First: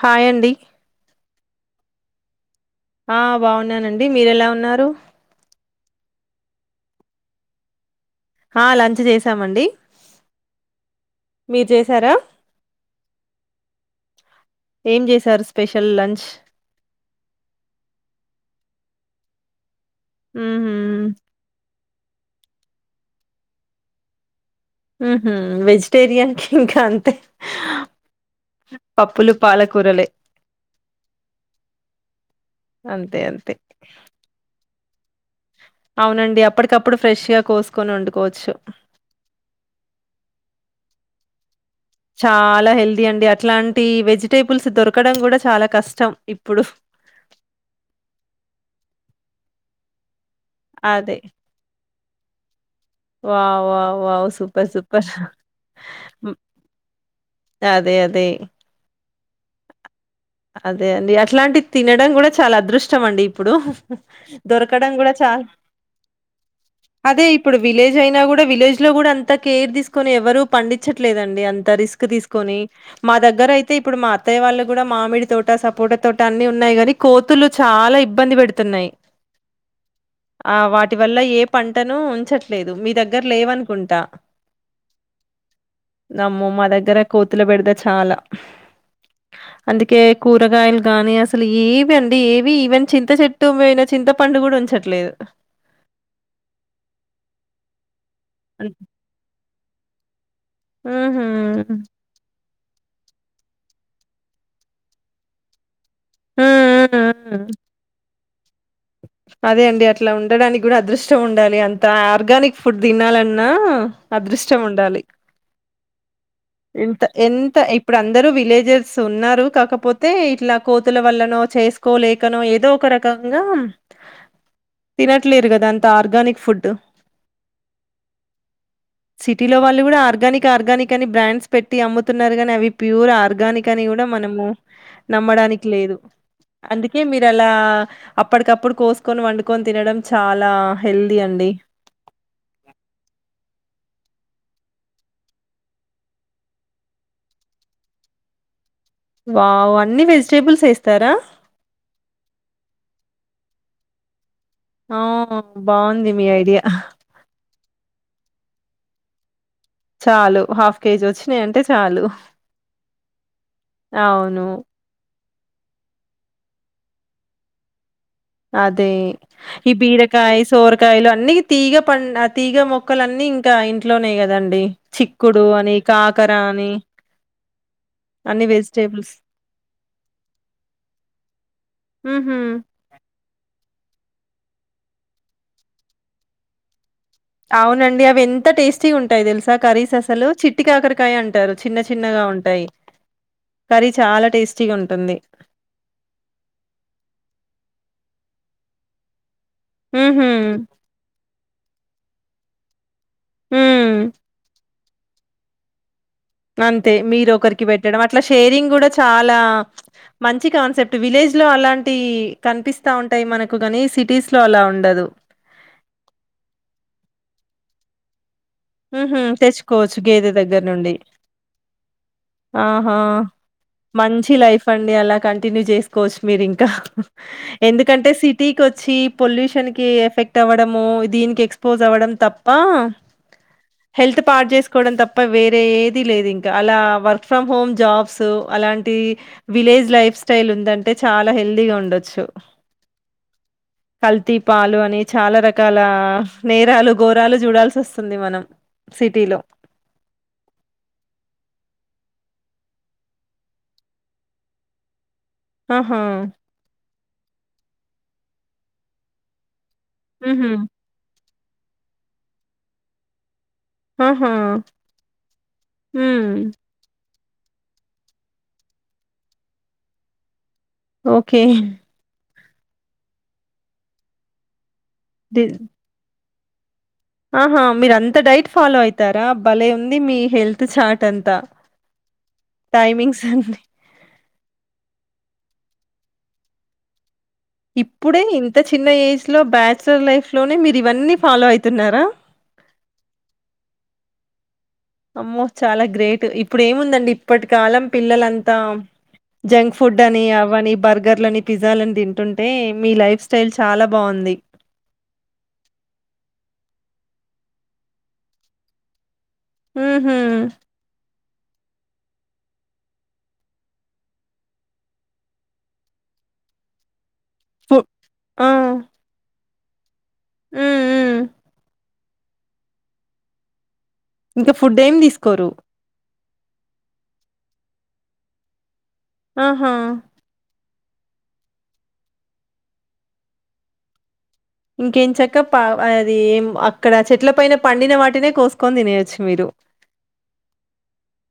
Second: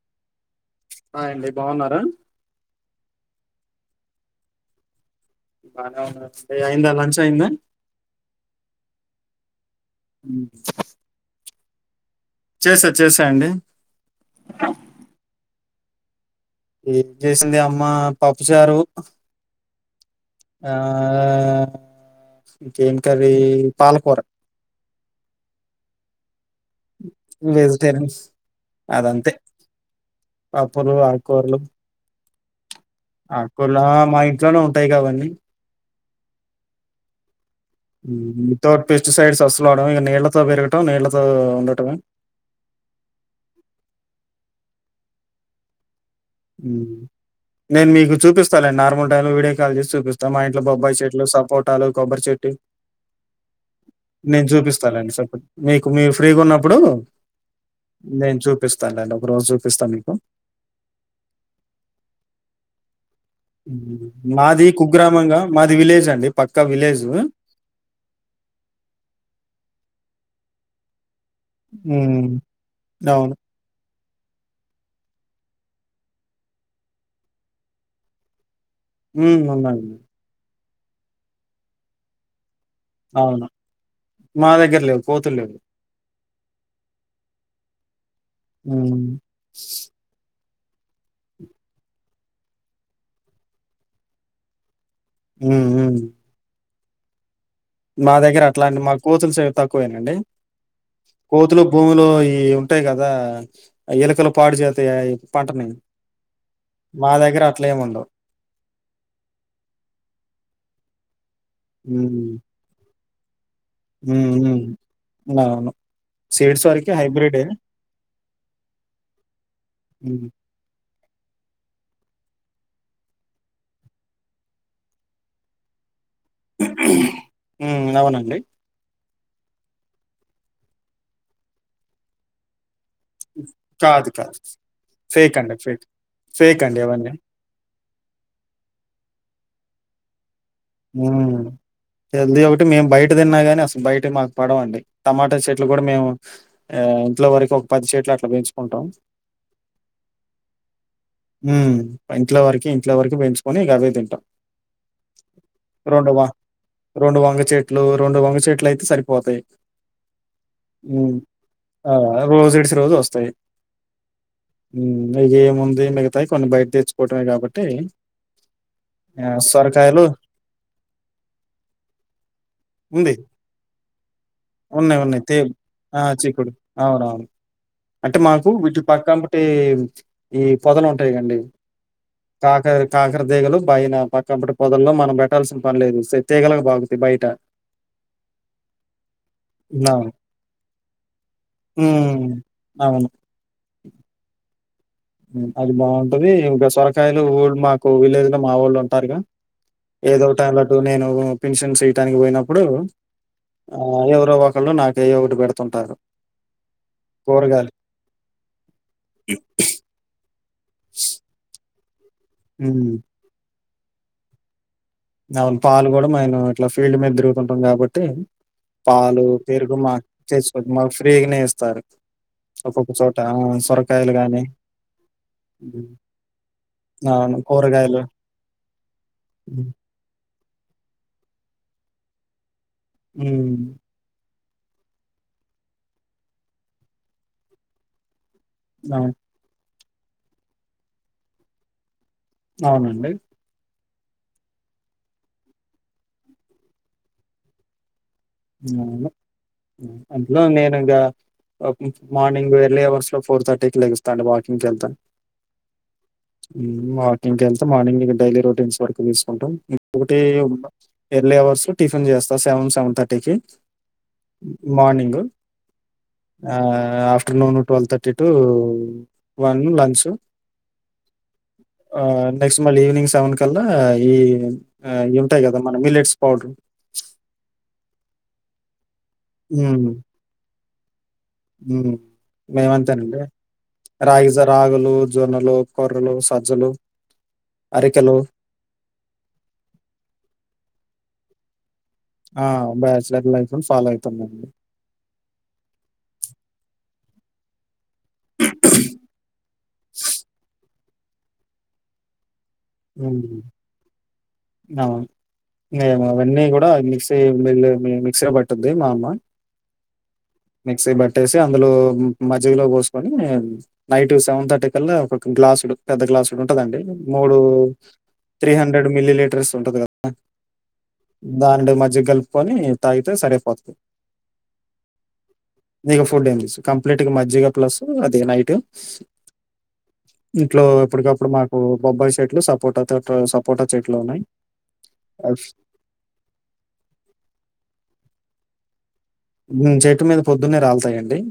Hi అండి అ అండి బాగున్నారా ఆ బాగున్నానండి మీర ఎలా ఉన్నారు బాగావు సే అయిందా లంచ్ అయిందా ఆ లంచ్ చేసామండి అ మీరు చేసారా చేసా చేసా అండి ఏం చేశారు స్పెషల్ లంచ్ ఏం చేసింది అమ్మ పప్పుచారు ఆ ఊహూ కంకీ పాలకొర వెజిటేరియన్ వెజిటేరియన్ అదంతే పప్పులు పాలకూరలే పప్పులు ఆకూరలు అంతే అంతే ఆకుకూరల మా ఇంట్లోనే ఉంటుంది ట్టాయి కావంీ అవునండి అప్పటికప్పుడు ఫ్రెష్ గా కోస్త వితౌట్ పెస్టిసైడ్స్ అసలు ఆడ ఇ నల పోయరుగటం నేల అంట చాలా హెల్దీ అండి అట్లాంటి వెజి ేబుల్స్ దొరకడం కూడా చాలా కష్టం ఇప్పుడు నేను మీకు చూపిస్తాండి నార్మల్ టైంలో వడి క చే మా ఇంట్లో బొబ్బాయి అదే చెట్లు సపోటాలు కొబ్బరి చెట్లు వావ్! వావ్! వావ్! నేను సూపర్ సూపర్ చూపిస్తానుండి స మీకు మీ హ్మ్. ఫ్రీగా ఉన్నప్పుడు అదే అదే నేను చూపిస్తానుండి రోజు చూపిస్తాను మీకు అదే అండి అట్లాంటివి తినడం కూడా చాలా అదృష్టం అండి ఇప్పుడు ఉమ్, మాది దొరకడం కూడా చ కుగ్రామంగా మాది విలేజ్ అండి పక్కా విలేజ్ అదే ఇప్పుడు విలేజ్ అయినా కూడా విలేజ్ లో కూడా అంత కేర్ తీసుకని ఎవరు పండించట్లేదండి అ రిస్ ఉమ్, తీసుకొని మా అవును దగ్గర అయితే ఇప్పుడు మా అత్తయ్య వాళ్ళు కూడా మామిడి తోట సపోట తోట అన్ని ఉన్నాయి గాని కోతులు చాలా ఇబ్బంది పెడుతు హుమ్ వందండి ఆ వాటి వల్ల ఏ పంటను ఉంచట్ అవును మా దగ్గర లేవు కోతులు మా మా దగ్గర కోతుల బెడత చాలా హుమ్ అందుకే కూ కూరగాయలు గానీ అసలు ఏవి అండి ఏవి ఈవెన్ చింత చెట్టు పోయినా చింత పండు కూడా ఉంచ ఊహు మా దగ్గర అట్లాంటి మా కోతుల సైడ్ తక్ ఎక్కువేనండి ఊహూ ఊ కోతులు భూమిలో ఈ ఉంటాయి గదా ఎలుకలు పాడు చేతయని పంటని ఊ ఊ మా దగ్గర అట్లేమ్ ఉండవ్ అదే అండి అట్ల ఉండడానికి కూడా అదృష్టం ఉండ లి అంత ఉమ్, ఆర్గానిక్ ఫుడ్ తినాలన్ నా ఉమ్, అదృష్టం ఉమ్. ఉండాలి అవును సీడ్స్ వరకు ఇంత హైబ్రిడ్ ఎంత ఇప్పుడు అందరు విలేజర్స్ ఉన్నారు కాకపోతే ఇట్లా కో కోతుల వల్లనో చేసుకోలేకనో ఏదో ఒక రకంగా తినట్లేరు కదంతా ఆర్ హమ్ అవునండి సిటీలో వాళ్ళు గుడా ఆర్గానిక్ ఆర్గానిక్ అని బ్రాండ్స్ పెట్టి అమ్ముతున్నారుగాని అవి ప్యూర్ ఆర్గానిక్ అని కూడా కాదు కాదు మనము ఫేక్ అండి నమ్మడానికి ఫేక్ లేదు ఫేక్ అండి అందుకే అవన్నీ మీరు అలా అప్పడికప్పుడు కోసుకొని వండుకొని తినడం చా హుమ్ హెల్ది కాబట్టీ మేము బయట తిన్నా గాని అసలు బయట మాకు పడవండి టమాటా చెట్లు కూడా మేము ఆ ఇంట్లో వరకు ఒక పది చెట్లు అట్ల పెంచుకు వావ్ అన్ని వెజిటేబుల్స్ ఏస్తారా? ఇ వర ఇంర పో గ అవే తింటాం అ రెండు వ రెండు వంగ చెట్లు రెండు వంగ చెట్లు అయితే సరిపోతాయి చాలు హాఫ్ కేజీ హ్మ్. వచ్చాయి అంటే ఆ! చాలు రోజు ఇడిసి రోజు అవును మ ఏముందు మిగతాయి కొన్ని బయట తెచ్చుకోవటమే కాబట్టి అదే ఈ బీరకాయ్స్ సోరకాయలు అన్న తీగ ప తీగ మొక్కలు ఉంది. అన్నీ ఇంకా ఇంట్లోనే కదండి ఉన్నాయి, ఉన్నాయి. తే చిక్కుడు అని ఆ! కాకర చిక్కుడు అని అవునవును. అంటే అన్ని మాకు వీటి వెజిటేబుల్స్ పక్కంబటే ఈ పొదలుంటాయి దేగలు బైన పక్కటి పొదల్లో మనం పెట్టాల్సిన పనిలేదు సేతీగాల బాగుంది అవునండి అవి ఎంత టేస్టీ ఉంటాయి తెలుసా నా కర్రీస్ అసలు చిట్టి కాకరకాయ అంటారు చిన్న చిన్నగా ఉమ్, ఉంటాయి కర్రీ చాలా టేస్ చిగున్ ఉ అది బాగుంటది ఇంకా సొరకాయలు ఊ మాకు లేదు మా ఊళ్ళు ఉంటారుగా ఉహు ఏదో టై టు నేను పిన్షన్ చేయటానికి పోయిన ఇప్పుడు ఆ ఉమ్ ఎవరువ్వకల్ నా ఏయో ఒకటి పెడుతుంటారు అంతే మీరు ఒకరికి కూరగాయలు పెట్టడం అట్లా షేరింగ్ కూడా చాలా మంచి కాన్సెప్ట్ విలేజ్ లో అలా టి కనిపిస్తా ఉమ్, ఉంటాయి మనకు ఎక్గాని సిటీస్ లో అలా ఉం అవు పాలు కూడా మే ఇట్లా ఫీల్డ్ మీద తిరుగుతుంటాం కాబట్టి తె ఊహు తెచ్చుకోవచ్చు గేదె దగ్గర చేసుకోవచ్చు మాకు నుండి ఫ్రీగానే ఇస్తారు ఒక్కొక్క ఆహా చోట ఆ, సొరకాయలు మంచి కానీ లైఫ్ అండి అలా కంటిన్యూ చేసుకోవచ్చు మీరు ఇంకా అవును కూరగాయలు ఎందుకంటే సిటీకి వచ్చి పొల్యూషన్ కి ఎఫెక్ట్ ట్ అవ్వడము దీనికి ఎక్స్పోజ్ అవ్వడం తప్ప ఉ పాట్ చేసుకోవడం తప్ప వేరే ఏది లేదు ఇంకా అలా work from home jobs so అలాంటి అవును విలేజ్ లైఫ్ స్టైల్ ఉందంటే చాలా హెల్దీగా ఉండొచ్చు అవునండి కల్తీ పాలు అని చాలా రకాల నేరాలు ఘోరాలు చూడాల్సి వస్ అందులో నేను ఇంగ మార్నింగ్ ఎర్లీ అవర్స్ లో ఫోర్ థర్టీకి లెగిస్తా అడి వాకింగ్ వెళ్తాను ఆహా ఇంకెళ్తే మార్నింగ్ డైలీ రొటీన్స్ వరకు తీసుకుంటాం ఒకటే హుహు. అబ ఎర్లీ అవర్స్ టిఫన్ చేస్తారు సెన్ సెన్ థ టికీ ఆహా! మార్నింగు హ్మ్. ఆ afternoon twelve thirty to one lunch okay next మళ్ళీ ఈవినింగ్ సెవెన్ కల్లా ఈ అయి ఉంటాయి ది కదా. మన మిల్లెట్స్ అవుటూ ఆహా! మీరంత డైట్ ఫాలోయిత్ తరా బలే హ్మ్. ఉంది. మీ హెల్త్ చాట్ హ్మ్ మేమంతేనండి అన్నీ. రాగిజావ్ రాగులు, జొన్నలు, కొర్రలు, సజ్జలు. అరికెలు ఇప్పుడే ఇంత చిన్న ఏజ్ లో బ్యాచలర్ లైఫ్ లోనే మీర్ ఇవన్నీ ఫాలో అయిత్ ఆ బ్యాచలర్ లైఫూ ఫాలో అయి పొతనండి అమ్మో చాలా గ్రేట్ ఇప్పుడు ఏముందండి. ఇప్పటి కాలం పిల్లలంతా. జంక్ ఫుడ్ అని అవని బర్గ్ బర్గర్లని, పిజ్జాలని తింటుం హ్మ్ అవున్ అవన్నీ కూడా మిక్స్ తి మీల్ మిక్సర్ పట్టుది. మా అమ్మ హ్మ్ హు కట్టేసి అందులో మజ్జిగాలో పోసుకొని. నైట్ సెవెన్ థర్టీ కల్లా ఒక గ్లాసుడు పెద్ద గ్లాసుడు ఉంటదండి. మూడు ఫు ఆ! త్రీ హండ్రెడ్ మిల్లీలీటర్స్ ఉంటదిగా హ్మ్. హ్మ్. దానేడు మజ్జిగల్ కొని తాగితే సరేపోత్ది. ఇంకా ఫుడ్ ఏం తీసుకోరు ఫుడండి స్ కంప్లీట్గా మజ్జగ ప్లస్ అది నైట్ ఆహా అప్పటికప్పుడు మాకు బొబ్బాయ్ సేట్లు, సప్ పోటాతోట్లో సపోటా చెట్లు ఉన్నాయ్. ఇంకేంచక్క పా అది ఏం అక్కడ చెట్లపైన పండిన వాటినే కోసుకని తినేయాచ్ మీరు హ్మ్. చెట్టు మీద పొద్దున్నే రాలతాయండి.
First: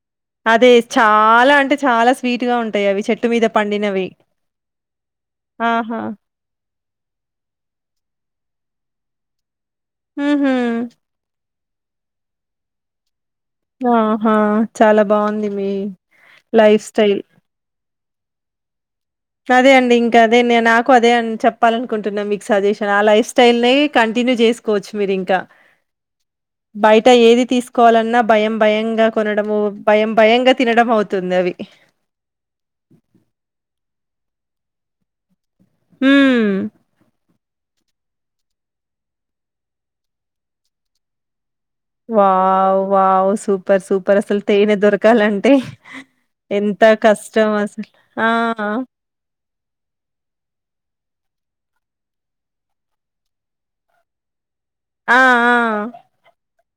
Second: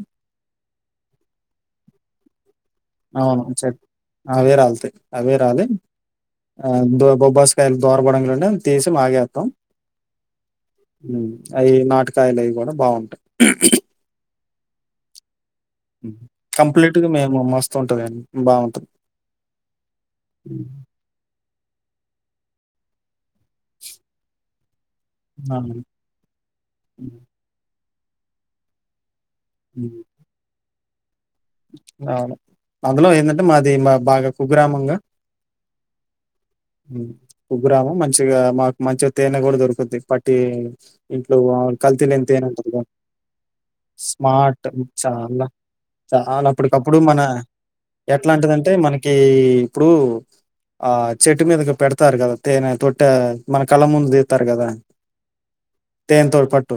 అదే చాలా అంటే చాలా స్వీట్ గా ఉంట్ అవును చెప్ అవే రాల్తాయ్ అవే రాలి ఆహా! బొబ్బాస్కాయలు దోరబడ క తీసి మాగేస్తాం ఉహు అవి నాటికాయలు అవి కూడా బాగుంటాయి ఆహా చాలా బావుంది మీ లైఫ్ కంప్లీట్ గా స్టైల్. మేము మస్తూ ఉంటదండి బావుంటది అదే అండి ఇంకా అదేే హ్మ్. నాకు అదే అ చెప్పాలనుకుంటున్నాను మీకు సజెషన్ అలాస్ స్టైల్ ని కంటిన్యూ చేసుకోవచ్చు మీరు ఇంకా అవును. బయట హ్మ్. ఏది తీసు కోవాలన్నా భయం భయంగా కొనడము హ్మ్. భయం భయంగా తినడం అవుతు అవును అందులో ఏంటంటే మాది మా బాగా కుగ్రామంగా హ్మ్మ్ ఉ గ్రామ మంచిగా మాకు మంచిగా తేనె కూడా దొరుకుంది పట్టి ఇంట్లో కల్తీ లేని వావ్ తేనుంటదిగా వావ్ సూపర్ సూపర్ అసలు స్మార్ట్ తేనె చాలా దొరకాలంటే చాలా ఎంత అప్పుటికప్పుడు మన కష్టం అసలు. ఆ! ఎట్లాంటిదింటే మనకి ఇప్పుడు ఆ చెట్టు మీదగా పెడతారు కదా తేనె తొట్ట మన కళ్ళ ముందు దితారు కదా ఆ! ఆ! తేనె తోలు పట్టు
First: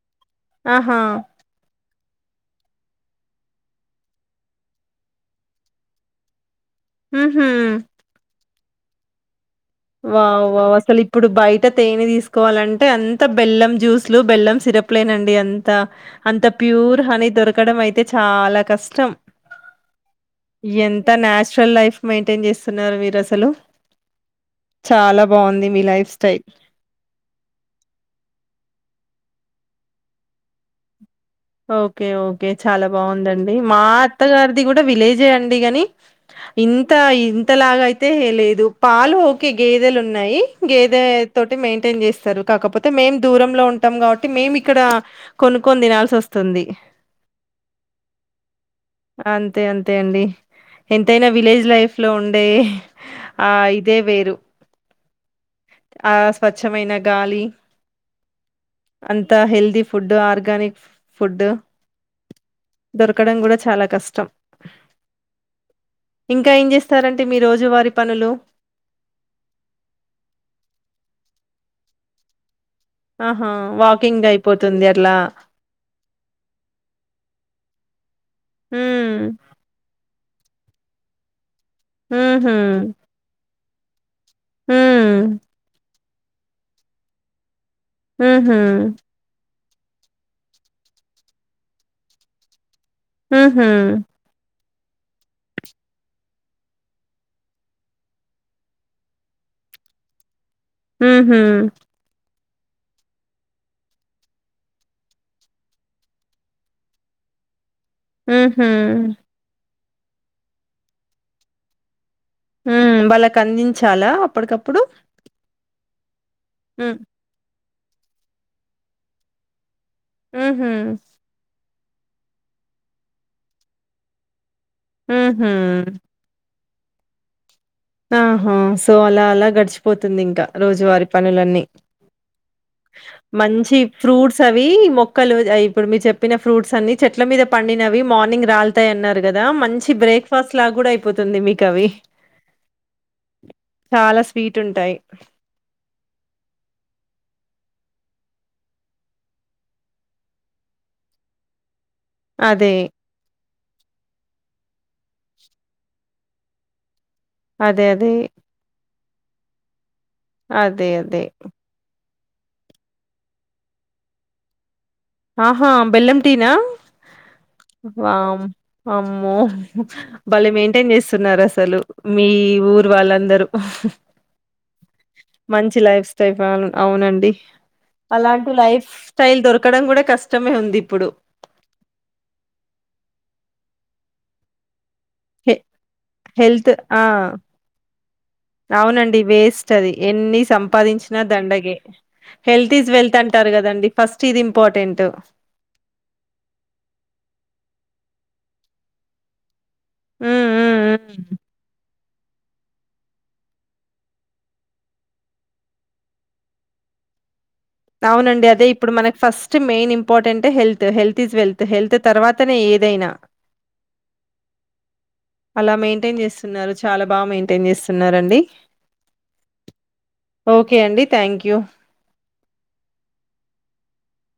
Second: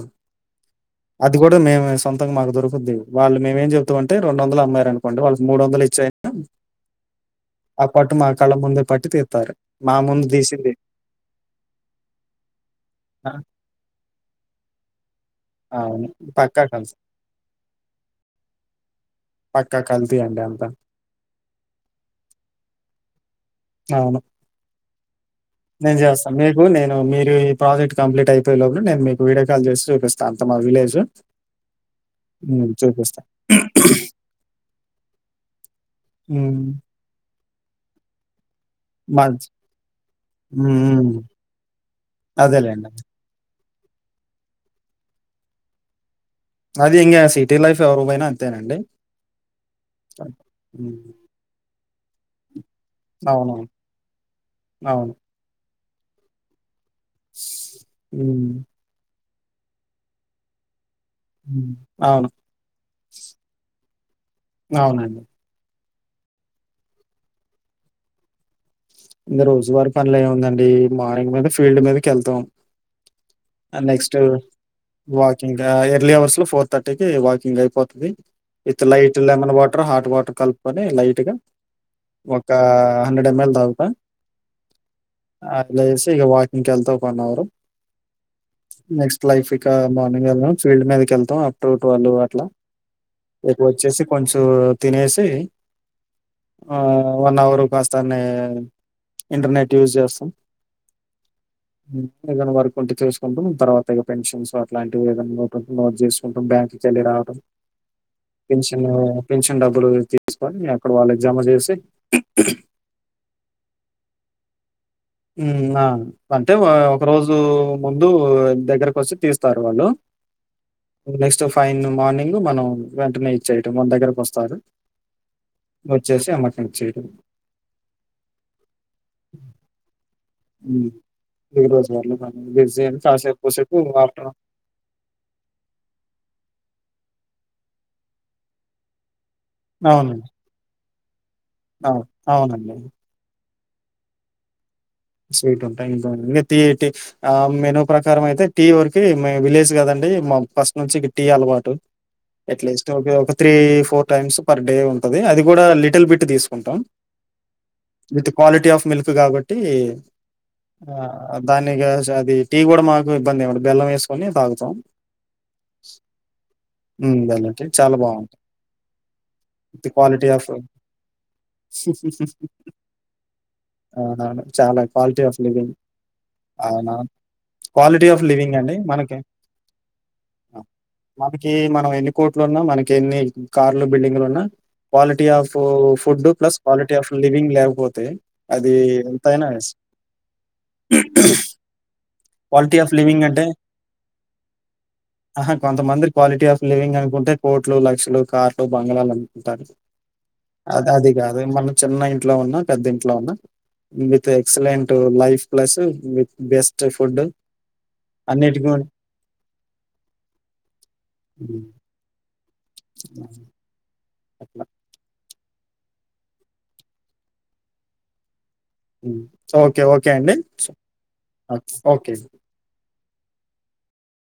ఆహా! అది కూడా మేము సొంతంగా మాకుొకుద్ది వాళ్ళ మేం అే రెండు వందలు అమ్మార అనుకోడి వాళ్ళకి మూ వందలు ఇచ్చయినా ఉహు కళ్ళ ముందే పట్టి తితారు వావ్ వావు్ అసలు ఇప్పుడు బయట తేనె తీసుకోవాలంటే అంత ఆ, బెల్లం జ్యూస్లు బెల్లం సిరప్ లేనండి అ అవును అంత పక్కా కల్తీ ప్యూర్ హానీ దొరకడం అయితే చాలా కష్టం పక్కా కల్తీ అండి అంతా ఎంత నాచురల్ లైఫ్ మెయింటైన్ చేస్తున్నారు మీరు అసలు అవును చాలా బావుంది మీ నేను లైఫ్ చేస్తాను స్టైల్. మీకు నేను మీరు ఈ ప్రాజెక్ట్ కంప్లీట్ అయిపోయేలోపాల నేను మీకు వీడియో కాల్ చేసి చూపిస్తా అంత మా విలేజ్ ఓకే ఓకే చాలా చూపిస్తాను బావుందండి మా అత్తగారిది కూడా విలేజే అండి కాని ఇంత ఇంతలాగయితే లేదు పాలు మా ఓకే గేదెలు ఉన్నాయి, గేదె ఉమ్, తోటి మెయింటైన్ చేస్తరు, కాకపోతే అదేలేండి మేం దూరంలో ఉం టం కాబట్టి మేము ఇక్కడ, కొను కొని దినాల్సి వస్ తుంది, అది ఇంకా సిటీ లైఫ్ ఎవరు పోయినా అంతేనండి అంతే అంతే అండి. హ్మ్. ఎంతైనా విలేజ్ లైఫ్ లో ఉండే ఆ అవునవును. ఇదే వేరు. అవును. ఆ స్వచ్ మైన గాలి, హ్మ్. అంత త హెల్ది ఫుడ్డు ఆర్గనిక్ ఫుడ్డు, హ్మ్. అవును. దొరకడం కూడా చాలా కష్టం. అవునండి. ఇంకా ఏం చేస్తారండి, మీ రోజు వారి పనులు. రోజువారి పనులు ఏముందండి, మార్నింగ్ మీద ఫీల్డ్ మీదకెళ్తాం. ఆహా ఆ నెక్స్ట్ వాకింగ్ అయిపోతుంది అట్లా వాకింగ్ ఎర్లీ అవర్స్ లో ఫోర్ థర్టీకి వాకింగ్ అయిపోతుంది. With light um lemon water, hot water కలుపుకొని లైట్ గా ఒక ఉహు హండ్రెడ్ ఎం ఎల్ తాగు ఉమ్ అలైస్ ఇగ వాకింగ్ ఎళ్తాం వన్ అవరు. హ్మ్ హు ఇంకా మార్నింగ్ వెళ్ళాం, ఫీల్డ్ మీదకెళ్తాం అప్ టు ట్వల్వ్ వరకు అట్లా. ఇప్పుడు హుహు. వచ్చేసి కొంచూ తినేసి, ఆ వన్ అవర్ కాస్త అన్ని ఇంటర్నెట్ యూజ్ చేస్తాం. హు హ్మ్ హ్మ్. ఏదైనా వర్క్ ఉంటే చసుకుంటాం, తర్వాత పెన్షన్స్ అట్లాంటివి ఏదన్నా నో నోట్ చేసుకుంటాం, బ్యాంక్కి వెళ్లి రావడం. హుహు. పెన్షను పెన్షన్ డబ్ ఇప్పుడు తీసుకొని, అక్కడ వాళ్ళకి జమా చేసి హ్మ్ బలె అందించాలా అప్పటికప్పుడు? ఉమ్ ఆ అంటే వ హ్మ్. ఒక రోజు ముందు దగ్గరకొచ్చి తీస్తారు వాళ్ళు. ఉమ్ హు నెక్స్ట్ ఫైన్ మార్నింగ్ మనం వెంటనే ఇచ్చేయటం మన దగ్గరకు వస్తారు. హు హ్మ్ వచ్చేడం ఆహా సో అలా అలా గడిచిపోతు ది ఇంకా హ్మ్. రోజువారి పనులన్నీ, దిగురోజు వాళ్ళు మనం బిజీ అని కాసేపు మంచి కూసేపు ఆఫ్టర్‌నూన్ ఫ్రూట్స్ అవి మొక్కలు అయి ఇప్పుడు మీ చెప్పిన ఫ్రూట్స్ సన్ని చెట్ల మీద పండినవి మార్నింగ్ రాల్తాయ్ అన్నారు కదా మంచి బ్రేక్ఫాస్ట్ లా కూడా అ అవునండి చాలా స్వీట్ ఉంటాయి స్వీట్ ఉంటాయ్ ఇంకా వీడియో తీ ఎట్ మెను ప్రచారం అయితే టీ వరకు మే విలేజ్ కదండి మా ఫస్ట్ నుంచి ఇక టీ అలవాటు ఎట్ల అదే. స్ట్వ్ పై తాగుతా three four times per day ఉంటంది. అది కూడా లిటిల్ బిట్ తీసుకుంటాం అదే. అదే. విత్ క్వాలిటీ ఆఫ్ మిల్క్ త్ కాబట్టి అదే. అదే. ఆ దాన్ ఇగ సద్ ఇది టీ కూడా మాకు ఇబ్బంది ఏముండదు బెల్లం ఏసుకొని తాగుతాం ఆహా బెల్లం టీనా హ్మ్. బెల్లం టీ చాలా బావుంటది. వామ్ అమ్మో విత్ క్వాలిటీ ఆఫ్ బలే మెయింటైన్ చేస్తున్నారు అసలు మీ ఊరు వాళ్ళందరూ హ్ హ్ అవునవును. చాలా క్వాలిటీ ఆఫ్ లివింగ్. మంచి లైఫ్ స్టైల్ అవన్ అవునా! అవునండి క్వాలిటీ ఆఫ్ అలాంటి లివింగ్ అండి లైఫ్ మనకి. స్టైల్ దొరకడం కూడా కష్టమే ఉంది ఇప్పుడు మనకి మనం ఎన్ని కోట్లు ఉన్నా మనకి ఎన్ని కార్లు బిల్డింగ్లు ఉన్నా క్వాలిటీ ఆఫ్ హె ఫుడ్ ప్లస్ హెల్త్ క్వాలిటీ ఆ ఆఫ్ లివింగ్ లేకపోతే అది అవునండి ఎంతయినా వేస్ట్ అది ఎన్ని సంపాదించినా దండగే health quality is of wealth living అంటె అంటారు కదండి ఫస్ట్ ఇది ఇంపార్టెంట్ ఆహా కొంతమంది క్వాలిటీ ఆఫ్ లివింగ్ అనుకుంటే కోట్లు లక్షలు కార్ట్ బంగ్లాలు అనుకుంటారు హ్మ్ హ్మ్ అదే హ్మ్ అదిక అదే మన చెన్నై ఇంట్లో ఉన్నా పెద్ద ఇంట్లో ఉన్నా with excellent life plus with best త్ ఫుడ్ అవునండి అన్నిటి అదే గున్ ఇప్పుడు మనకి first main important health health is wealth హ్మ్. హెల్త్ తర్వాత్ అతనే ఏదైనా అట్ల అలా మెయింటైన్ చేస్తున్నారు చాలా బాగా మెయింటైన్ చేస్తున్నారండి. ఉమ్ ఓకే ఓకే అండి ఓకే అండి థ్యాంక్ యూ ఓకే